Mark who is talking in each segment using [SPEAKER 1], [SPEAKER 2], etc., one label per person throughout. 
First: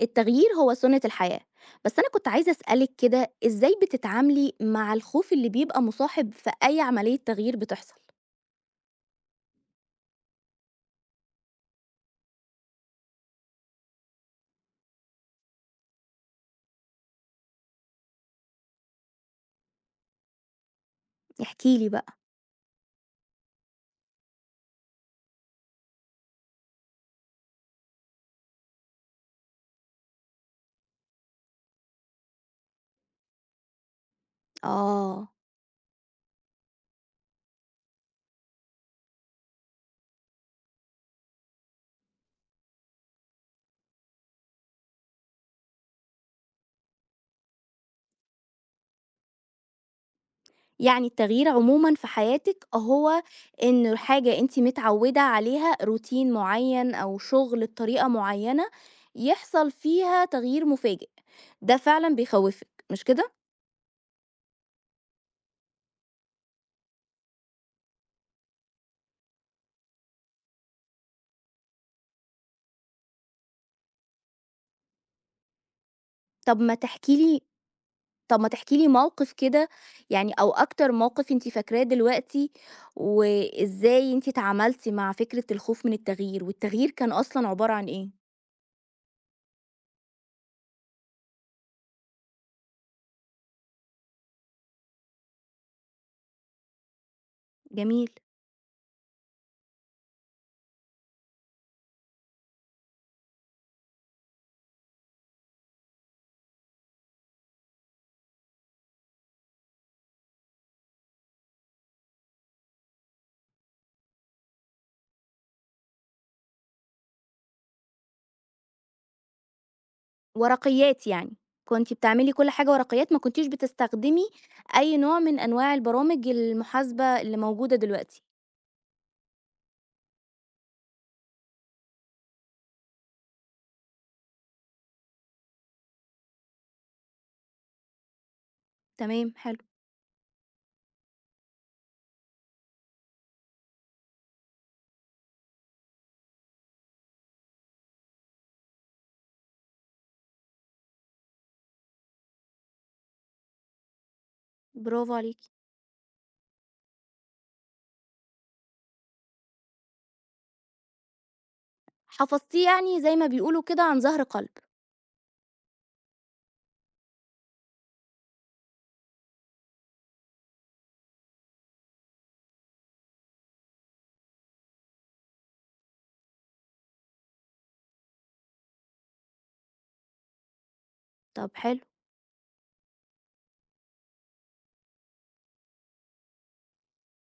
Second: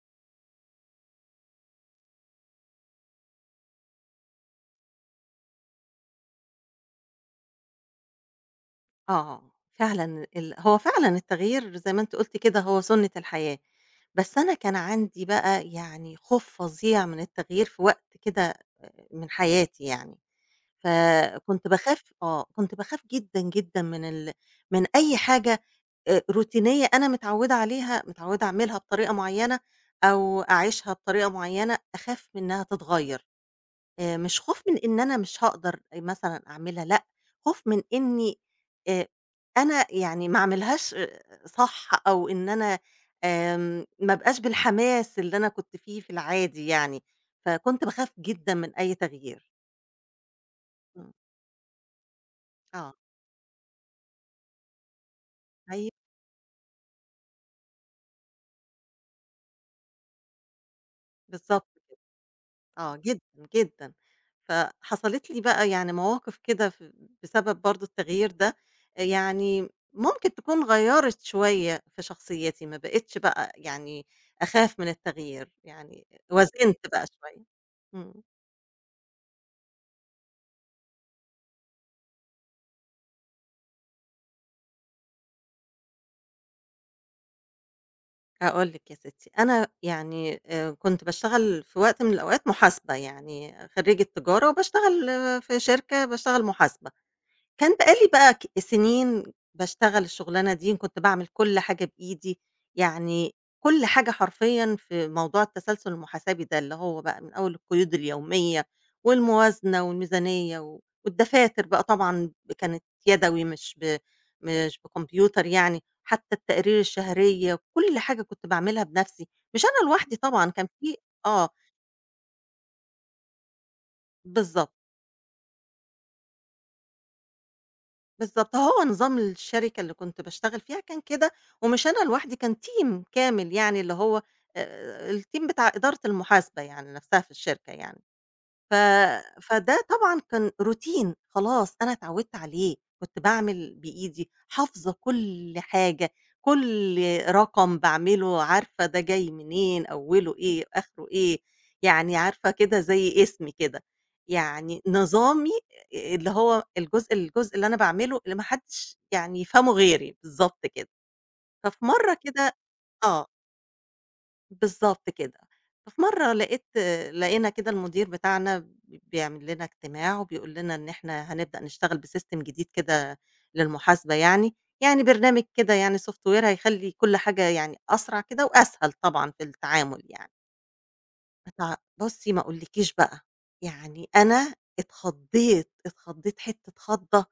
[SPEAKER 1] التغيير هو سنة الحياة. بس أنا كنت عايزة أسألك كده إزاي بتتعاملي مع الخوف اللي بيبقى مصاحب في أي عملية تغيير بتحصل.
[SPEAKER 2] آه، فعلًا هو فعلًا التغيير زي ما أنتِ قُلتِ كده هو سُنّة الحياة، بس أنا كان عندي بقى يعني خوف فظيع من التغيير في وقت كده من حياتي يعني، فكنت
[SPEAKER 1] احكيلي
[SPEAKER 2] باخاف
[SPEAKER 1] بقى.
[SPEAKER 2] آه، كنت باخاف جدًا، جدًا من من أي حاجة روتينية أنا متعوّدة عليها، متعوّدة أعملها بطريقة معيّنة أو أعيشها بطريقة معيّنة، أخاف منها تتغيّر. مش خوف من إن أنا
[SPEAKER 1] آه،
[SPEAKER 2] مش هاقدر مثلًا أعملها، لأ، خوف من إني آآ أنا يعني ما أعملهاش صح أو إن أنا ما أبقاش بالحماس اللي أنا كنت فيه في العادي يعني، فكنت باخاف جدًا من أي تغيير.
[SPEAKER 1] يعني
[SPEAKER 2] إمم،
[SPEAKER 1] التغيير عموما في حياتك
[SPEAKER 2] آه،
[SPEAKER 1] هو إن حاجة أنت متعودة عليها
[SPEAKER 2] أيوه،
[SPEAKER 1] روتين معين أو شغل بطريقة معينة يحصل فيها تغيير مفاجئ،
[SPEAKER 2] بالضبط.
[SPEAKER 1] ده فعلا بيخوفك
[SPEAKER 2] آه،
[SPEAKER 1] مش
[SPEAKER 2] جدًا،
[SPEAKER 1] كده؟
[SPEAKER 2] جدًا. فحصلت لي بقى يعني مواقف كده بسبب برضه التغيير ده، يعني ممكن تكون غيّرت شوية في شخصيتي، ما بقيتش بقى يعني أخاف من التغيير، يعني
[SPEAKER 1] طب ما
[SPEAKER 2] وازنت بقى
[SPEAKER 1] تحكيلي،
[SPEAKER 2] شوية. إمم.
[SPEAKER 1] طب ما تحكي لي موقف كده يعني أو أكتر موقف أنتِ فاكراه دلوقتي، وإزاي أنتِ تعاملتِ مع فكرة الخوف من التغيير، والتغيير كان أصلًا عبارة عن إيه؟
[SPEAKER 2] هاقول لِك يا ستي، أنا يعني كنت باشتغل في وقت من الأوقات محاسبة، يعني خرّيجة تجارة وباشتغل في شركة باشتغل محاسبة. كان بقى لي
[SPEAKER 1] جميل.
[SPEAKER 2] بقى سنين باشتغل الشغلانة دي، كنت باعمل كل حاجة بإيدي، يعني كل حاجة حرفيًا في موضوع التسلسل المحاسبي ده، اللي هو بقى من أول القيود اليومية والموازنة والميزانية و والدفاتر بقى طبعًا كانت يدوي مش بكمبيوتر يعني، حتى التقارير الشهرية، كل حاجة كنت باعملها بنفسي، مش أنا لوحدي طبعًا كان في
[SPEAKER 1] ورقيات يعني،
[SPEAKER 2] آه،
[SPEAKER 1] كنتِ بتعملي كل حاجة ورقيات ما كنتيش بتستخدمي
[SPEAKER 2] بالضبط.
[SPEAKER 1] أي نوع من أنواع البرامج المحاسبة اللي موجودة دلوقتي،
[SPEAKER 2] بالضبط، هو نظام الشركة اللي كنت باشتغل فيها كان كده، ومش أنا لوحدي كان team كامل يعني اللي هو الteam بتاع إدارة المحاسبة يعني نفْسها في الشركة يعني. ف
[SPEAKER 1] تمام حلو.
[SPEAKER 2] فده طبعًا كان روتين خلاص أنا اتعودت عليه، كنت باعمل بإيدي، حافظة كل حاجة، كل رقم باعمله عارفة ده جاي منين، أوله إيه، آخره إيه، يعني عارفة كده زي اسمي كده، يعني
[SPEAKER 1] برافو
[SPEAKER 2] نظامي
[SPEAKER 1] عليكِ.
[SPEAKER 2] اللي هو الجزء اللي أنا باعمله اللي ما حدش يعني يفهمه غيري، بالضبط كده. ففي مرة كده
[SPEAKER 1] حفظتيه يعني زي
[SPEAKER 2] آه.
[SPEAKER 1] ما بيقولوا كده عن ظهر قلب.
[SPEAKER 2] بالضبط كده. ففي مرّة لقينا كده المدير بتاعنا بيعمل لنا اجتماع وبيقول لنا إن إحنا هنبدأ نشتغل بsystem جديد كده للمحاسبة يعني، يعني برنامج كده يعني software هيخلّي كل حاجة يعني أسرع كده وأسهل طبعًا في التعامل يعني.
[SPEAKER 1] طب حلو.
[SPEAKER 2] بُصّي ما أقولكيش بقى، يعني أنا اتخضّيت حتّة خضّة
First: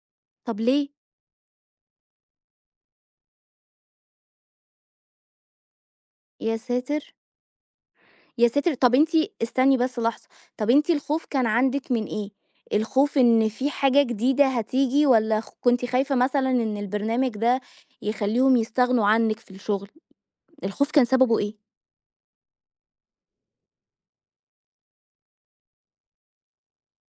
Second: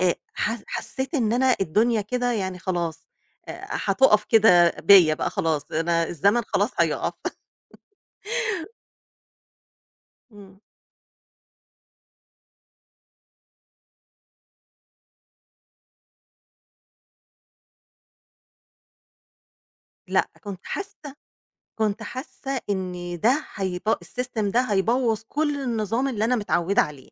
[SPEAKER 1] طب
[SPEAKER 2] ح
[SPEAKER 1] ليه؟
[SPEAKER 2] حسّيت إن أنا الدنيا كده يعني خلاص هتُقف كده بيّا بقى خلاص، أنا الزمن
[SPEAKER 1] يا
[SPEAKER 2] خلاص
[SPEAKER 1] ساتر!
[SPEAKER 2] هيُقف.
[SPEAKER 1] يا ساتر! طب أنتِ استني بس لحظة،
[SPEAKER 2] إمم.
[SPEAKER 1] طب أنتِ الخوف كان عندِك من إيه؟ الخوف إن في حاجة جديدة هتيجي والّا كنتِ خايفة مثلًا إن البرنامج ده يخلّيهم يستغنوا عنِك في الشغل؟
[SPEAKER 2] لأ، كنت
[SPEAKER 1] الخوف كان
[SPEAKER 2] حاسة
[SPEAKER 1] سببه إيه؟
[SPEAKER 2] كنت حاسة إن ده السيستم ده هيبوّظ كل النظام اللي أنا متعودة عليه،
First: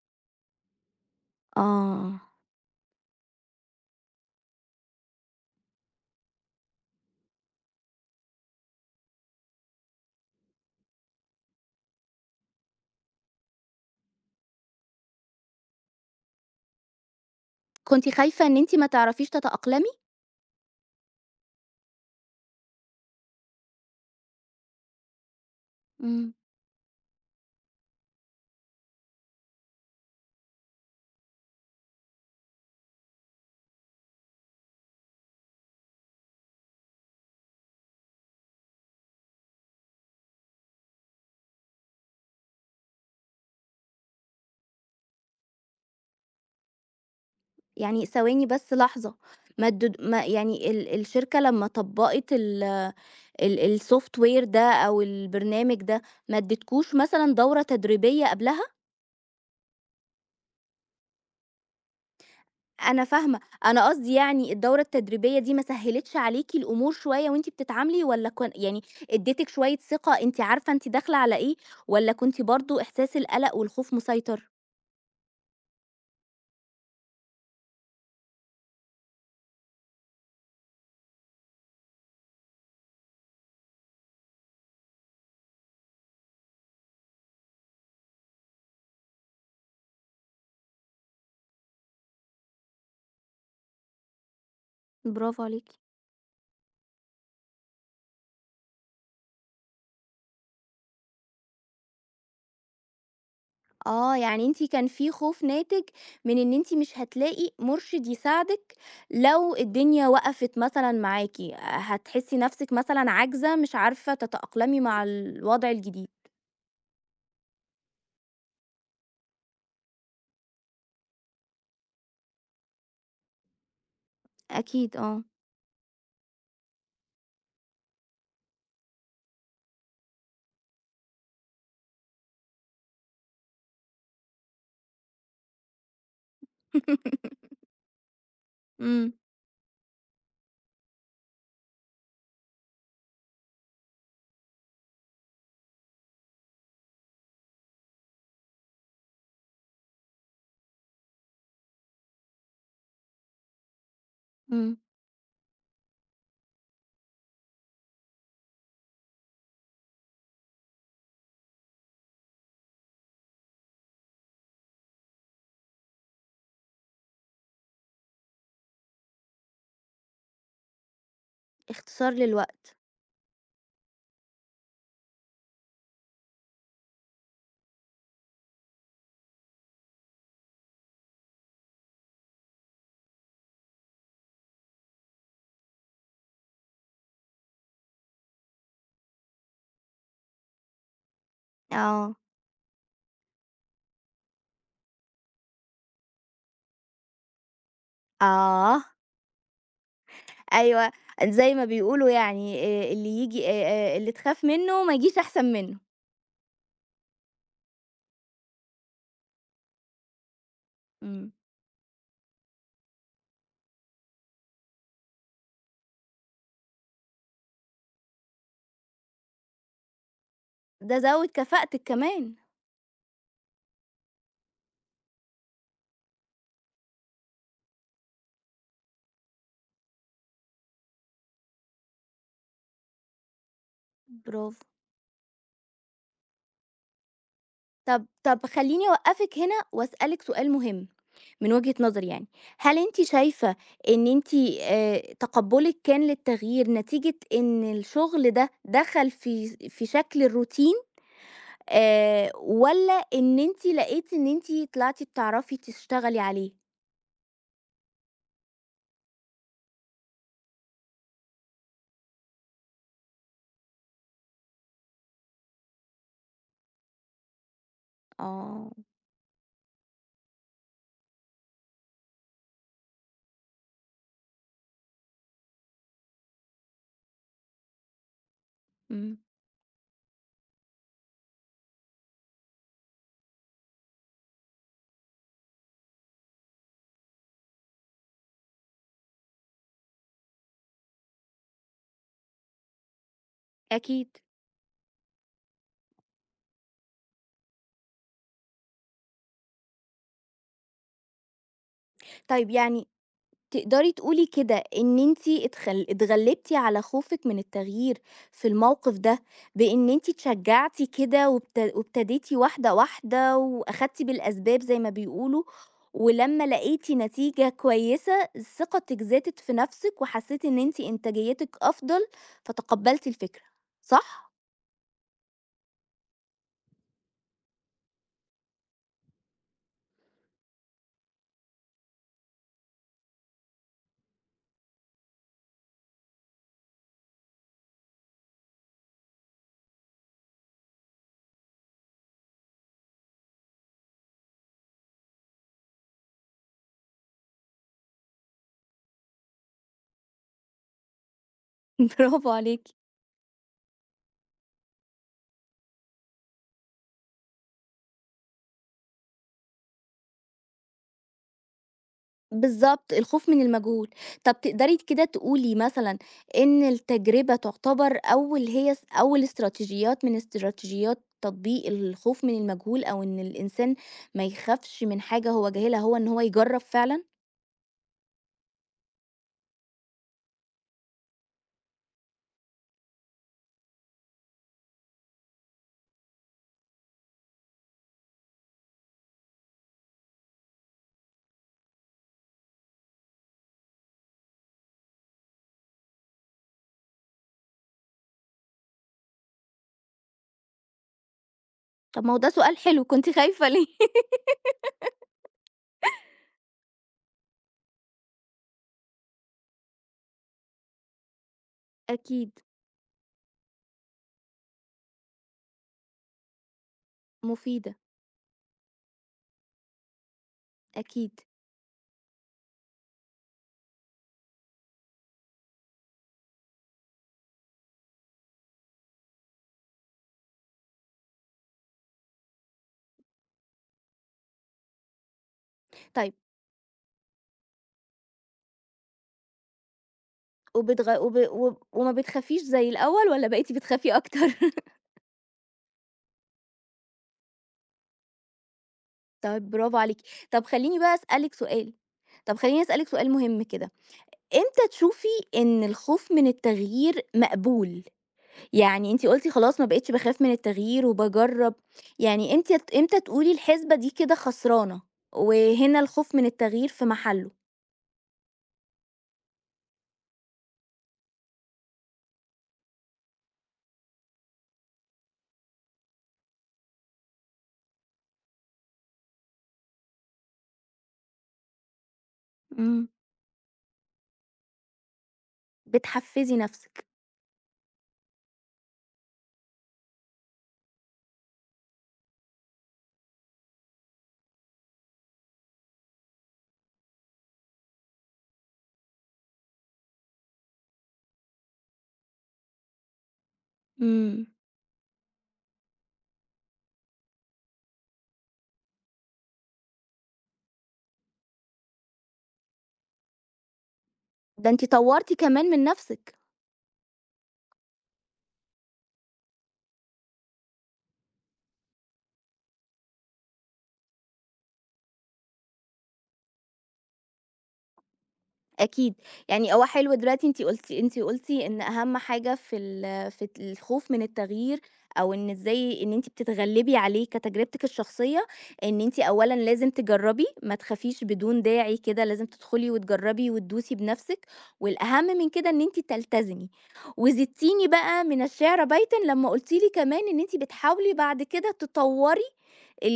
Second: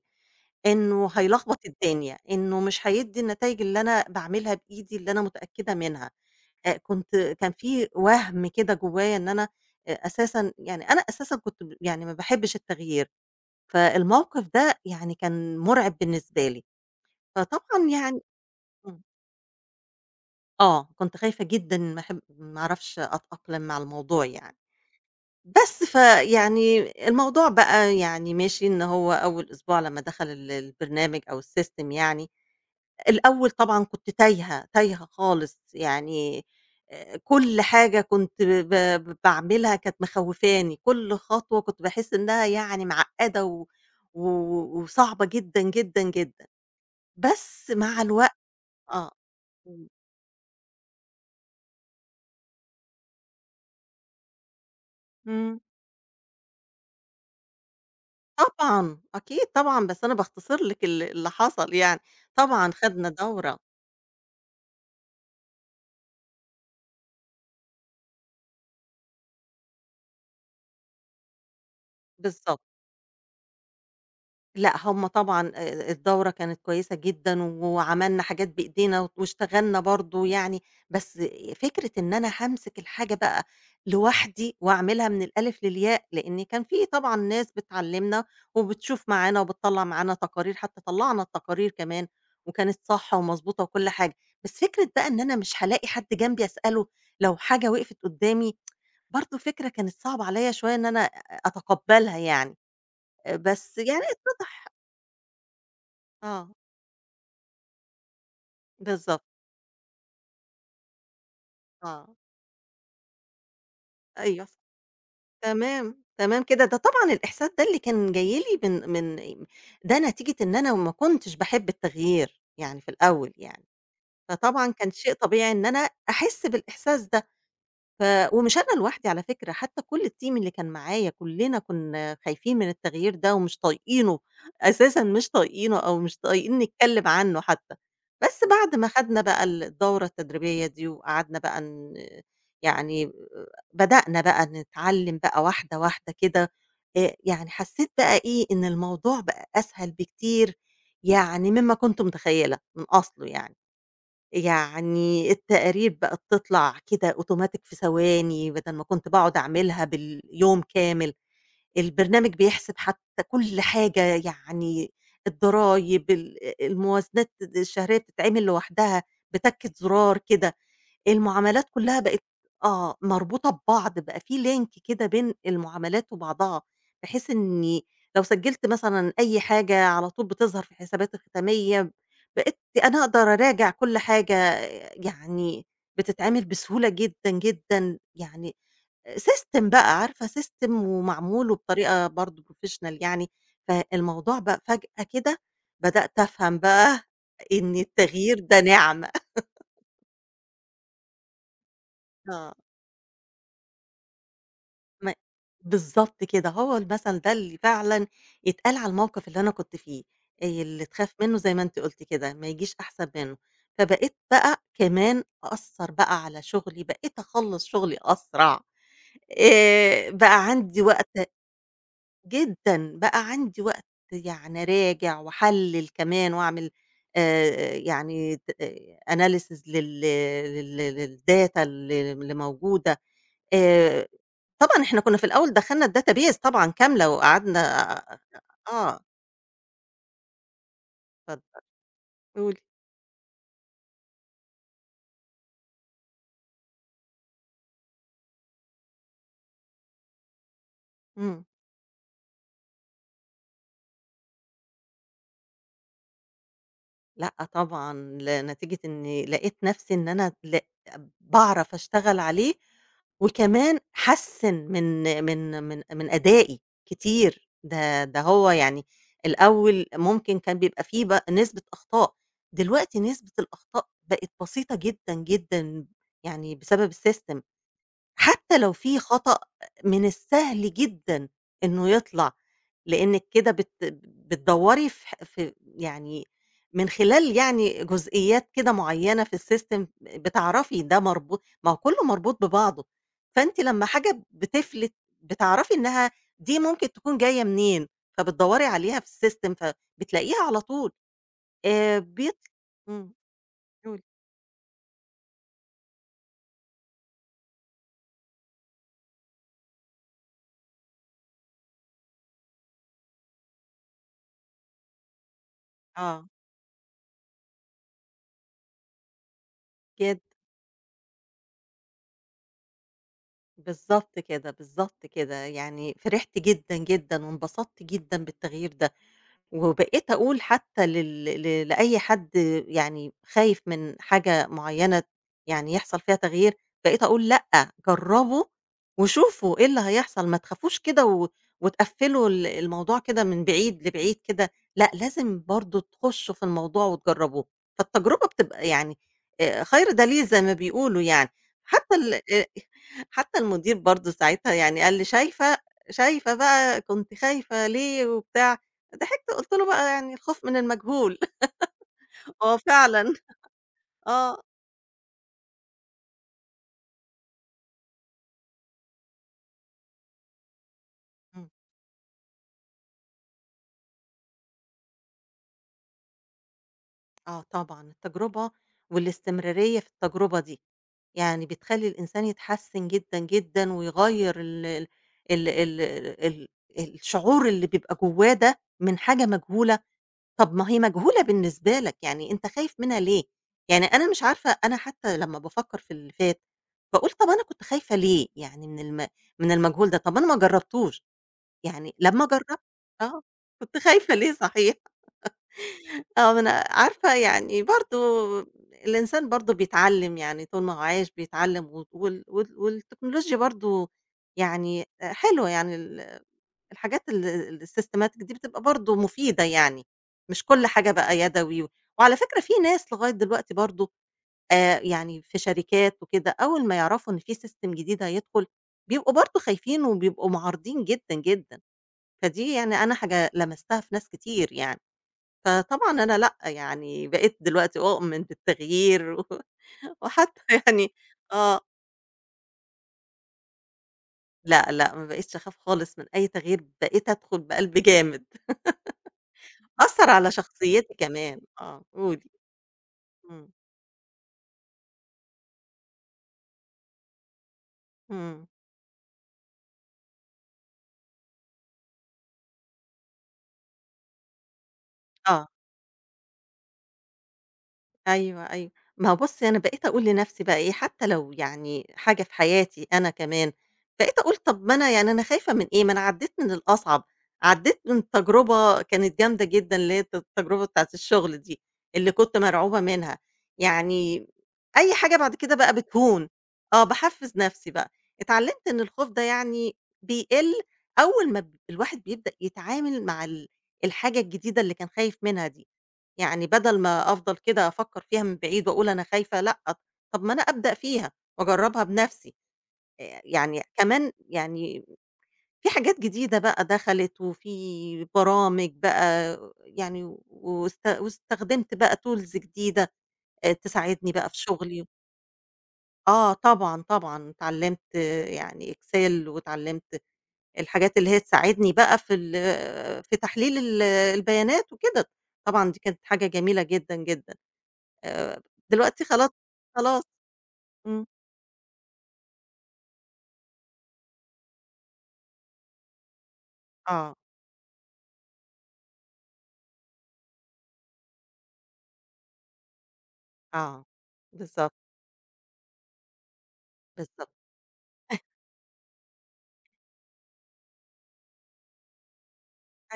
[SPEAKER 2] إنه هيلخبط الدنيا،
[SPEAKER 1] آه.
[SPEAKER 2] إنه مش هيدّي النتايج اللي أنا باعملها بإيدي اللي أنا متأكدة منها، كنت كان في وَهْم كده جوايا إن أنا أساسًا يعني أنا أساسًا كنت يعني ما باحبش التغيير، فالموقف ده يعني كان مُرعب بالنسبة لي، فطبعًا
[SPEAKER 1] كنتِ
[SPEAKER 2] يعني
[SPEAKER 1] خايفة إن أنتِ ما
[SPEAKER 2] إمم،
[SPEAKER 1] تعرفيش تتأقلمي؟
[SPEAKER 2] آه، كنت خايفة جدًا ما أحب ما أعرفش أتأقلم مع الموضوع يعني. بس
[SPEAKER 1] إمم.
[SPEAKER 2] فيعني الموضوع بقى يعني ماشي إن هو أول أسبوع لمّا دخل البرنامج أو الsystem يعني، الأول طبعًا كنت تايهة، تايهة خالص يعني كل حاجة كنت ب ب باعملها كانت مخوّفاني، كل خطوة كنت باحس إنها يعني معقّدة و و وصعبة جدًا، جدًا، جدًا. بس مع
[SPEAKER 1] يعني
[SPEAKER 2] الوقت
[SPEAKER 1] ثواني بس
[SPEAKER 2] آه.
[SPEAKER 1] لحظة، ما
[SPEAKER 2] إمم.
[SPEAKER 1] الدد ما يعني ال الشركة لمّا طبّقت ال ال الsoftware ده أو
[SPEAKER 2] إمم.
[SPEAKER 1] البرنامج ده، ما ادّتكوش مثلًا دورة تدريبية قبلها؟
[SPEAKER 2] طبعًا، أكيد طبعًا، بس أنا باختصر لِك اللي حصل يعني. طبعًا
[SPEAKER 1] أنا
[SPEAKER 2] خدنا
[SPEAKER 1] فاهمة،
[SPEAKER 2] دورة.
[SPEAKER 1] أنا قصدي يعني الدورة التدريبية دي ما سهّلِتش عليكِ الأمور شوية وأنتِ بتتعاملي والّا كان يعني ادّتِك شوية ثقة أنتِ عارفة أنتِ داخلة على إيه، والّا كنتِ
[SPEAKER 2] بالضبط.
[SPEAKER 1] برضه إحساس القلق والخوف مسيطر؟
[SPEAKER 2] لأ، هم طبعًا الدورة كانت كويسة جدًا، وعملنا حاجات بإيدينا واشتغلنا برضه يعني، بس فكرة إن أنا هامسك الحاجة بقى لوحدي وأعملها من الألف للياء، لإن كان في طبعًا ناس بتعلمنا وبتشوف معانا وبتطلّع معانا تقارير، حتى طلّعنا التقارير كمان وكانت صح ومضبوطة وكل حاجة، بس فكرة بقى إن أنا
[SPEAKER 1] برافو
[SPEAKER 2] مش
[SPEAKER 1] عليكِ.
[SPEAKER 2] هالاقي حد جنبي أسأله لو حاجة وقفت قدّامي، برضه فكرة كانت صعبة عليَّ شوية إن أنا أتقبلها يعني، بس يعني
[SPEAKER 1] آه، يعني أنتِ
[SPEAKER 2] اتضح
[SPEAKER 1] كان في خوف ناتج من
[SPEAKER 2] آه،
[SPEAKER 1] إن أنتِ مش هتلاقي مُرشِد يساعدِك
[SPEAKER 2] بالضبط،
[SPEAKER 1] لو الدنيا وقفت مثلًا معاكِ،
[SPEAKER 2] آه،
[SPEAKER 1] هتحسّي نَفْسِك مثلًا عاجزة مش عارفة
[SPEAKER 2] أيوه
[SPEAKER 1] تتأقلمي مع الوضع
[SPEAKER 2] تمام،
[SPEAKER 1] الجديد.
[SPEAKER 2] تمام كده، ده طبعًا الإحساس ده اللي كان جاي لي من من ده نتيجة إن أنا ما كنتش باحب التغيير يعني في الأول يعني، فطبعًا كان
[SPEAKER 1] أكيد
[SPEAKER 2] شيء
[SPEAKER 1] آه.
[SPEAKER 2] طبيعي إن أنا أحس بالإحساس ده. ف ومش أنا لوحدي على فكرة، حتى كل الteam اللي كان معايا كلنا كنا خايفين من التغيير ده ومش طايقينه، أساسًا مش طايقينه أو مش طايقين نتكلم عنه حتى. بس بعد ما
[SPEAKER 1] إمم،
[SPEAKER 2] خدنا بقى الدورة التدريبية دي وقعدنا بقى يعني بدأنا بقى نتعلم بقى واحدة، واحدة كده، يعني حسيت بقى إيه، إن الموضوع بقى أسهل بكتير يعني مما كنت متخيلة من أصله يعني.
[SPEAKER 1] إمم،
[SPEAKER 2] يعني التقارير بقت تطلع كده أوتوماتيك في ثواني، بدل ما كنت باقعد أعملها باليوم كامل، البرنامج بيحسب حتى كل حاجة يعني الضرايب، الموازنات الشهرية بتتعمل لوحدها بتَكّة زرار كده. المعاملات كلّها
[SPEAKER 1] اختصار
[SPEAKER 2] بقت
[SPEAKER 1] للوقت.
[SPEAKER 2] مربوطة ببعض، بقى في link كده بين المعاملات وبعضها، بحيث إني لو سجّلت مثلًا أي حاجة على طول بتظهر في الحسابات الختامية، بقيت أنا أقدر أراجع كل حاجة يعني بتتعمل بسهولة جدًا، جدًا، يعني system بقى عارفة system ومعمول وبطريقة
[SPEAKER 1] آه،
[SPEAKER 2] برضه professional يعني، فالموضوع بقى فجأة كده بدأت أفهم بقى إن التغيير ده
[SPEAKER 1] آه،
[SPEAKER 2] نعمة.
[SPEAKER 1] أيوه، زي ما بيقولوا
[SPEAKER 2] آه.
[SPEAKER 1] يعني اللي ييجي اللي تخاف منّه ما
[SPEAKER 2] ما
[SPEAKER 1] يجيش أحسن منّه.
[SPEAKER 2] بالضبط كده، هو المثل ده اللي فعلًا يتقال على الموقف اللي أنا كنت فيه، اللي تخاف
[SPEAKER 1] إمم.
[SPEAKER 2] منه زي ما أنتِ قُلتِ كده، ما يجيش أحسن منه، فبقيت بقى كمان أأثّر بقى على شغلي، بقيت أخلّص شغلي أسرع، بقى عندي
[SPEAKER 1] ده
[SPEAKER 2] وقت
[SPEAKER 1] زوّد كفاءتِك كمان.
[SPEAKER 2] جدًا، بقى عندي وقت يعني أراجع وأحلّل كمان وأعمل يعني analysis لل لل للdata اللي موجودة، آآ
[SPEAKER 1] برافو.
[SPEAKER 2] طبعًا إحنا كنا في الأول دخّلنا الdatabase طبعًا كاملة وقعدنا
[SPEAKER 1] طَب طَب خلّيني
[SPEAKER 2] آه،
[SPEAKER 1] أوقّفِك هنا وأسألِك سؤال مهم
[SPEAKER 2] اتفضّلي
[SPEAKER 1] من وجهة نظري يعني،
[SPEAKER 2] قولي.
[SPEAKER 1] هل أنتِ شايفة إن أنتِ تقبُّلِك كان للتغيير نتيجة إن الشغل ده دخل في شكل الروتين،
[SPEAKER 2] إمم.
[SPEAKER 1] والّا إن أنتِ لقيتِ إن أنتِ طلعتِ بتعرفي تشتغلي عليه؟
[SPEAKER 2] لأ طبعًا، لنتيجة إني لقيت نَفْسي إن أنا باعرف أشتغل عليه وكمان حَسِّن من أدائي كتير، ده هو
[SPEAKER 1] آه،
[SPEAKER 2] يعني الأول ممكن كان بيبقى في نسبة أخطاء، دلوقتي نسبة الأخطاء بقت بسيطة جدًا، جدًا يعني بسبب الsystem. حتى لو في
[SPEAKER 1] إمم.
[SPEAKER 2] خطأ من السهل جدًا إنه يطلع، لإنِّك كده بتدوّري في يعني من خلال يعني جزئيات كده معيّنة في السيستم بتعرفي ده مربوط ما هو كلّه مربوط ببعضه، فأنتِ لمّا
[SPEAKER 1] أكيد.
[SPEAKER 2] حاجة بتفلِت بتعرفي إنها دي ممكن تكون جاية منين، فبتدوّري عليها في السيستم فبتلاقيها على طول بيط
[SPEAKER 1] طيب يعني
[SPEAKER 2] إمم،
[SPEAKER 1] تقدري
[SPEAKER 2] قولي.
[SPEAKER 1] تقولي كده إن أنتِ اتغلبتِ على خوفِك من التغيير في الموقف ده، بإن أنتِ اتشجعتِ كده وابتديتِ واحدة، واحدة وأخدتِ بالأسباب زي ما بيقولوا،
[SPEAKER 2] آه،
[SPEAKER 1] ولمّا لقيتِ نتيجة كويسة ثقتِك زادت في نفسِك
[SPEAKER 2] جد
[SPEAKER 1] وحسيتِ إن أنتِ إنتاجيتِك أفضل فتقبلتِ الفكرة،
[SPEAKER 2] بالضبط
[SPEAKER 1] صح؟
[SPEAKER 2] كده، بالضبط كده، يعني فرحت جدًا، جدًا وانبسطت جدًا بالتغيير ده. وبقيت أقول حتى لل ل لأي حد يعني خايف من حاجة معيّنة يعني يحصل فيها تغيير، بقيت أقول لأ، جرّبوا وشوفوا إيه اللي هيحصل، ما تخافوش كده وتقفّلوا الموضوع كده من بعيد لبعيد كده، لأ، لازم برضه تخشوا في الموضوع وتجرّبوه، فالتجربة بتبقى يعني خير دليل زي ما بيقولوا يعني، حتى ال
[SPEAKER 1] برافو عليكِ.
[SPEAKER 2] حتى المدير برضه ساعتها يعني قال لي: "شايفة، شايفة بقى كنتِ خايفة ليه وبتاع؟" ضحكت قُلت له بقى يعني الخوف من المجهول آه
[SPEAKER 1] بالضبط،
[SPEAKER 2] فعلًا،
[SPEAKER 1] الخوف من المجهول. طَب
[SPEAKER 2] آه.
[SPEAKER 1] تقدري كده تقولي مثلًا إن التجربة تعتبر أول هي س أول استراتيجيات من استراتيجيات
[SPEAKER 2] إمم.
[SPEAKER 1] تطبيق الخوف من المجهول أو إن الإنسان ما يخافش من حاجة هو جاهلها، هو إن هو يجرّب فعلًا؟
[SPEAKER 2] آه طبعًا، التجربة والاستمرارية في التجربة دي، يعني بتخلّي الإنسان يتحسّن جدًا، جدًا ويغيّر ال ال ال ال ال الشعور اللي بيبقى جوّاه ده من حاجة مجهولة، طَب ما هي مجهولة بالنسبة لك، يعني أنت خايف منها ليه؟ يعني أنا مش عارفة أنا حتى لمّا بافكّر في اللي فات، باقول طَب أنا كنت خايفة ليه يعني من المجهول ده، طَب أنا ما جرّبتوش. يعني
[SPEAKER 1] طَب ما هو
[SPEAKER 2] لمّا
[SPEAKER 1] ده سؤال
[SPEAKER 2] جرّبت
[SPEAKER 1] حلو، كنتِ
[SPEAKER 2] آه،
[SPEAKER 1] خايفة ليه؟
[SPEAKER 2] كنت خايفة ليه صحيح، آه، ما أنا عارفة يعني برضه الإنسان برضه بيتعلّم، يعني طول ما هو عايش بيتعلّم و وال
[SPEAKER 1] أكيد،
[SPEAKER 2] وال والتكنولوجيا برضه يعني حلوة يعني الحاجات ال ال
[SPEAKER 1] مفيدة،
[SPEAKER 2] الsystematic دي بتبقى برضه مفيدة يعني، مش كل حاجة بقى
[SPEAKER 1] أكيد.
[SPEAKER 2] يدوي وعلى فكرة في ناس لغاية دلوقتي برضه يعني في شركات وكده أول ما يعرفوا إن في system جديد هيدخل، بيبقوا برضه خايفين وبيبقوا معارضين جدًا، جدًا. فدي يعني أنا حاجة لمستها في ناس كتير يعني، فطبعًا
[SPEAKER 1] طيب
[SPEAKER 2] أنا لأ، يعني بقيت دلوقتي أؤمن بالتغيير وحتى يعني
[SPEAKER 1] وبتغ وب وب
[SPEAKER 2] آه،
[SPEAKER 1] وما بتخافيش زي الأول والّا بقيتِ بتخافي أكتر؟
[SPEAKER 2] لأ، لأ، ما بقيتش أخاف خالص من أي تغيير، بقيت أدخل بقلب جامد،
[SPEAKER 1] طيب برافو عليكِ.
[SPEAKER 2] أثّر على
[SPEAKER 1] طَب خلّيني
[SPEAKER 2] شخصيتي
[SPEAKER 1] بقى أسألِك
[SPEAKER 2] كمان،
[SPEAKER 1] سؤال،
[SPEAKER 2] آه، قولي.
[SPEAKER 1] طَب خلّيني أسألِك سؤال مهم
[SPEAKER 2] إمم،
[SPEAKER 1] كده. إمتى تشوفي إن الخوف من التغيير مقبول؟
[SPEAKER 2] إمم،
[SPEAKER 1] يعني أنتِ قُلتِ خلاص ما بقيتش باخاف من التغيير وباجرّب، يعني إمتى تقولي الحسبة دي كده خسرانة،
[SPEAKER 2] آه.
[SPEAKER 1] وهنا الخوف من التغيير في محله؟
[SPEAKER 2] أيوه، أيوه. ما هو بُصّي، أنا بقيت أقول لنَفْسي بقى إيه، حتّى لو يعني حاجة في حياتي أنا كمان، بقيت أقول طَب ما أنا يعني أنا خايفة من إيه، ما أنا عدّيت من الأصعب، عدّيت من تجربة كانت جامدة جدًا اللي هي التجربة بتاعة الشغل دي، اللي كنت مرعوبة
[SPEAKER 1] إمم.
[SPEAKER 2] منها. يعني أي حاجة بعد كده بقى بتهون.
[SPEAKER 1] بتحفّزي
[SPEAKER 2] آه،
[SPEAKER 1] نَفْسِك.
[SPEAKER 2] باحفّز نَفْسي بقى. اتعلّمت إن الخوف ده يعني بيقِل أول ما الواحد بيبدأ يتعامل مع الحاجة الجديدة اللي كان خايف منها دي. يعني بدل ما أفضل كده أفكّر فيها من بعيد وأقول أنا خايفة، لأ، طب ما أنا أبدأ فيها وأجرّبها بنَفْسي، يعني كمان
[SPEAKER 1] إمم.
[SPEAKER 2] يعني في حاجات جديدة بقى دخلت وفي برامج بقى يعني واستخدمت بقى tools جديدة تساعدني بقى في
[SPEAKER 1] ده أنتِ
[SPEAKER 2] شغلي.
[SPEAKER 1] طوّرتِ كمان من نَفْسِك.
[SPEAKER 2] آه طبعًا، طبعًا، اتعلّمت يعني Excel واتعلّمت الحاجات اللي هي تساعدني بقى في في تحليل البيانات وكده، طبعًا دي كانت حاجة جميلة جدًا، جدًا. آآ،
[SPEAKER 1] أكيد،
[SPEAKER 2] دلوقتي خلاص،
[SPEAKER 1] يعني هو حلو
[SPEAKER 2] خلاص،
[SPEAKER 1] دلوقتي أنتِ قلتِ أنتِ
[SPEAKER 2] إمم.
[SPEAKER 1] قلتِ إن أهم حاجة في الخوف من التغيير أو إن إزاي إن أنتِ بتتغلبي عليه
[SPEAKER 2] آه،
[SPEAKER 1] كتجربتِك الشخصية، إن أنتِ أولًا لازم تجرّبي، ما تخافيش بدون داعي كده، لازم تدخلي وتجرّبي وتدوسي
[SPEAKER 2] آه،
[SPEAKER 1] بنفسِك،
[SPEAKER 2] بالضبط،
[SPEAKER 1] والأهم من كده إن أنتِ تلتزمي،
[SPEAKER 2] بالضبط.
[SPEAKER 1] وزدتيني بقى من الشعر بيتًا لمّا قلتِ لي كمان إن أنتِ بتحاولي بعد كده تطوّري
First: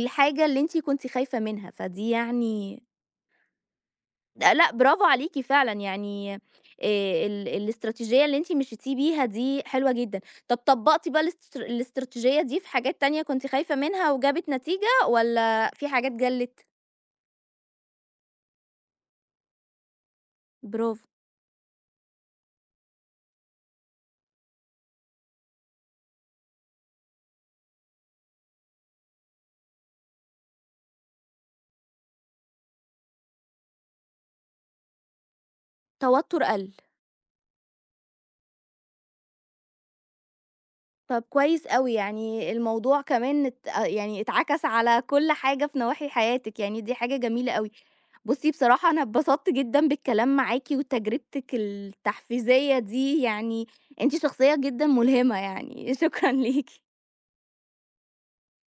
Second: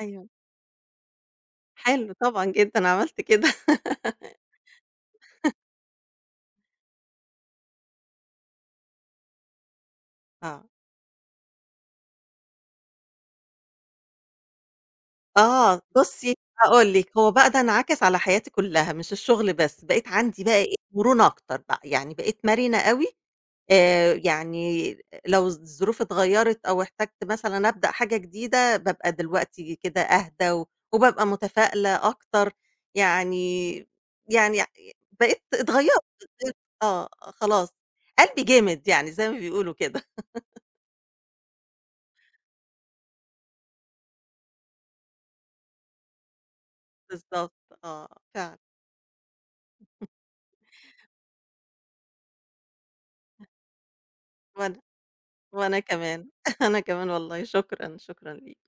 [SPEAKER 2] أيوه،
[SPEAKER 1] اللي أنتِ كنتِ خايفة منها، فدي
[SPEAKER 2] حلو طبعًا
[SPEAKER 1] يعني
[SPEAKER 2] جدًا عملتِ كده.
[SPEAKER 1] ده لأ، برافو عليكِ فعلًا، يعني الاستراتيجية اللي أنتِ مشيتِ بيها دي حلوة جدًا. طب
[SPEAKER 2] آه.
[SPEAKER 1] طبّقتِ بقى الاستراتيجية دي في حاجات تانية كنتِ خايفة منها وجابت نتيجة والّا
[SPEAKER 2] آه،
[SPEAKER 1] في حاجات
[SPEAKER 2] بُصّي
[SPEAKER 1] جَلِّت؟
[SPEAKER 2] هاقول لِك، هو بقى ده انعكس على حياتي كلّها مش الشغل بس، بقيت عندي بقى إيه،
[SPEAKER 1] برافو،
[SPEAKER 2] مرونة أكتر بقى، يعني بقيت مرنة أوي يعني لو الظروف اتغيّرت أو احتجت مثلًا أبدأ حاجة جديدة، بابقى دلوقتي كده أهدى وبابقى متفائلة أكتر، يعني يعني بقيت اتغيّرت.
[SPEAKER 1] توتر قَل.
[SPEAKER 2] آه، آه، خلاص قلبي جامد يعني زي ما بيقولوا كده
[SPEAKER 1] طب كويس أوي، يعني الموضوع كمان ات يعني اتعكس على كل حاجة في نواحي حياتِك، يعني دي حاجة
[SPEAKER 2] بالضبط،
[SPEAKER 1] جميلة أوي.
[SPEAKER 2] آه،
[SPEAKER 1] بُصّي،
[SPEAKER 2] فعلًا
[SPEAKER 1] بصراحة أنا اتبسطت جدًا بالكلام معاكِ وتجربتِك التحفيزية دي، يعني أنتِ شخصية
[SPEAKER 2] وأنا
[SPEAKER 1] جدًا ملهمة
[SPEAKER 2] وأنا
[SPEAKER 1] يعني،
[SPEAKER 2] كمان،
[SPEAKER 1] شكرًا
[SPEAKER 2] أنا
[SPEAKER 1] ليكِ.
[SPEAKER 2] كمان والله شكرًا، شكرًا ليك.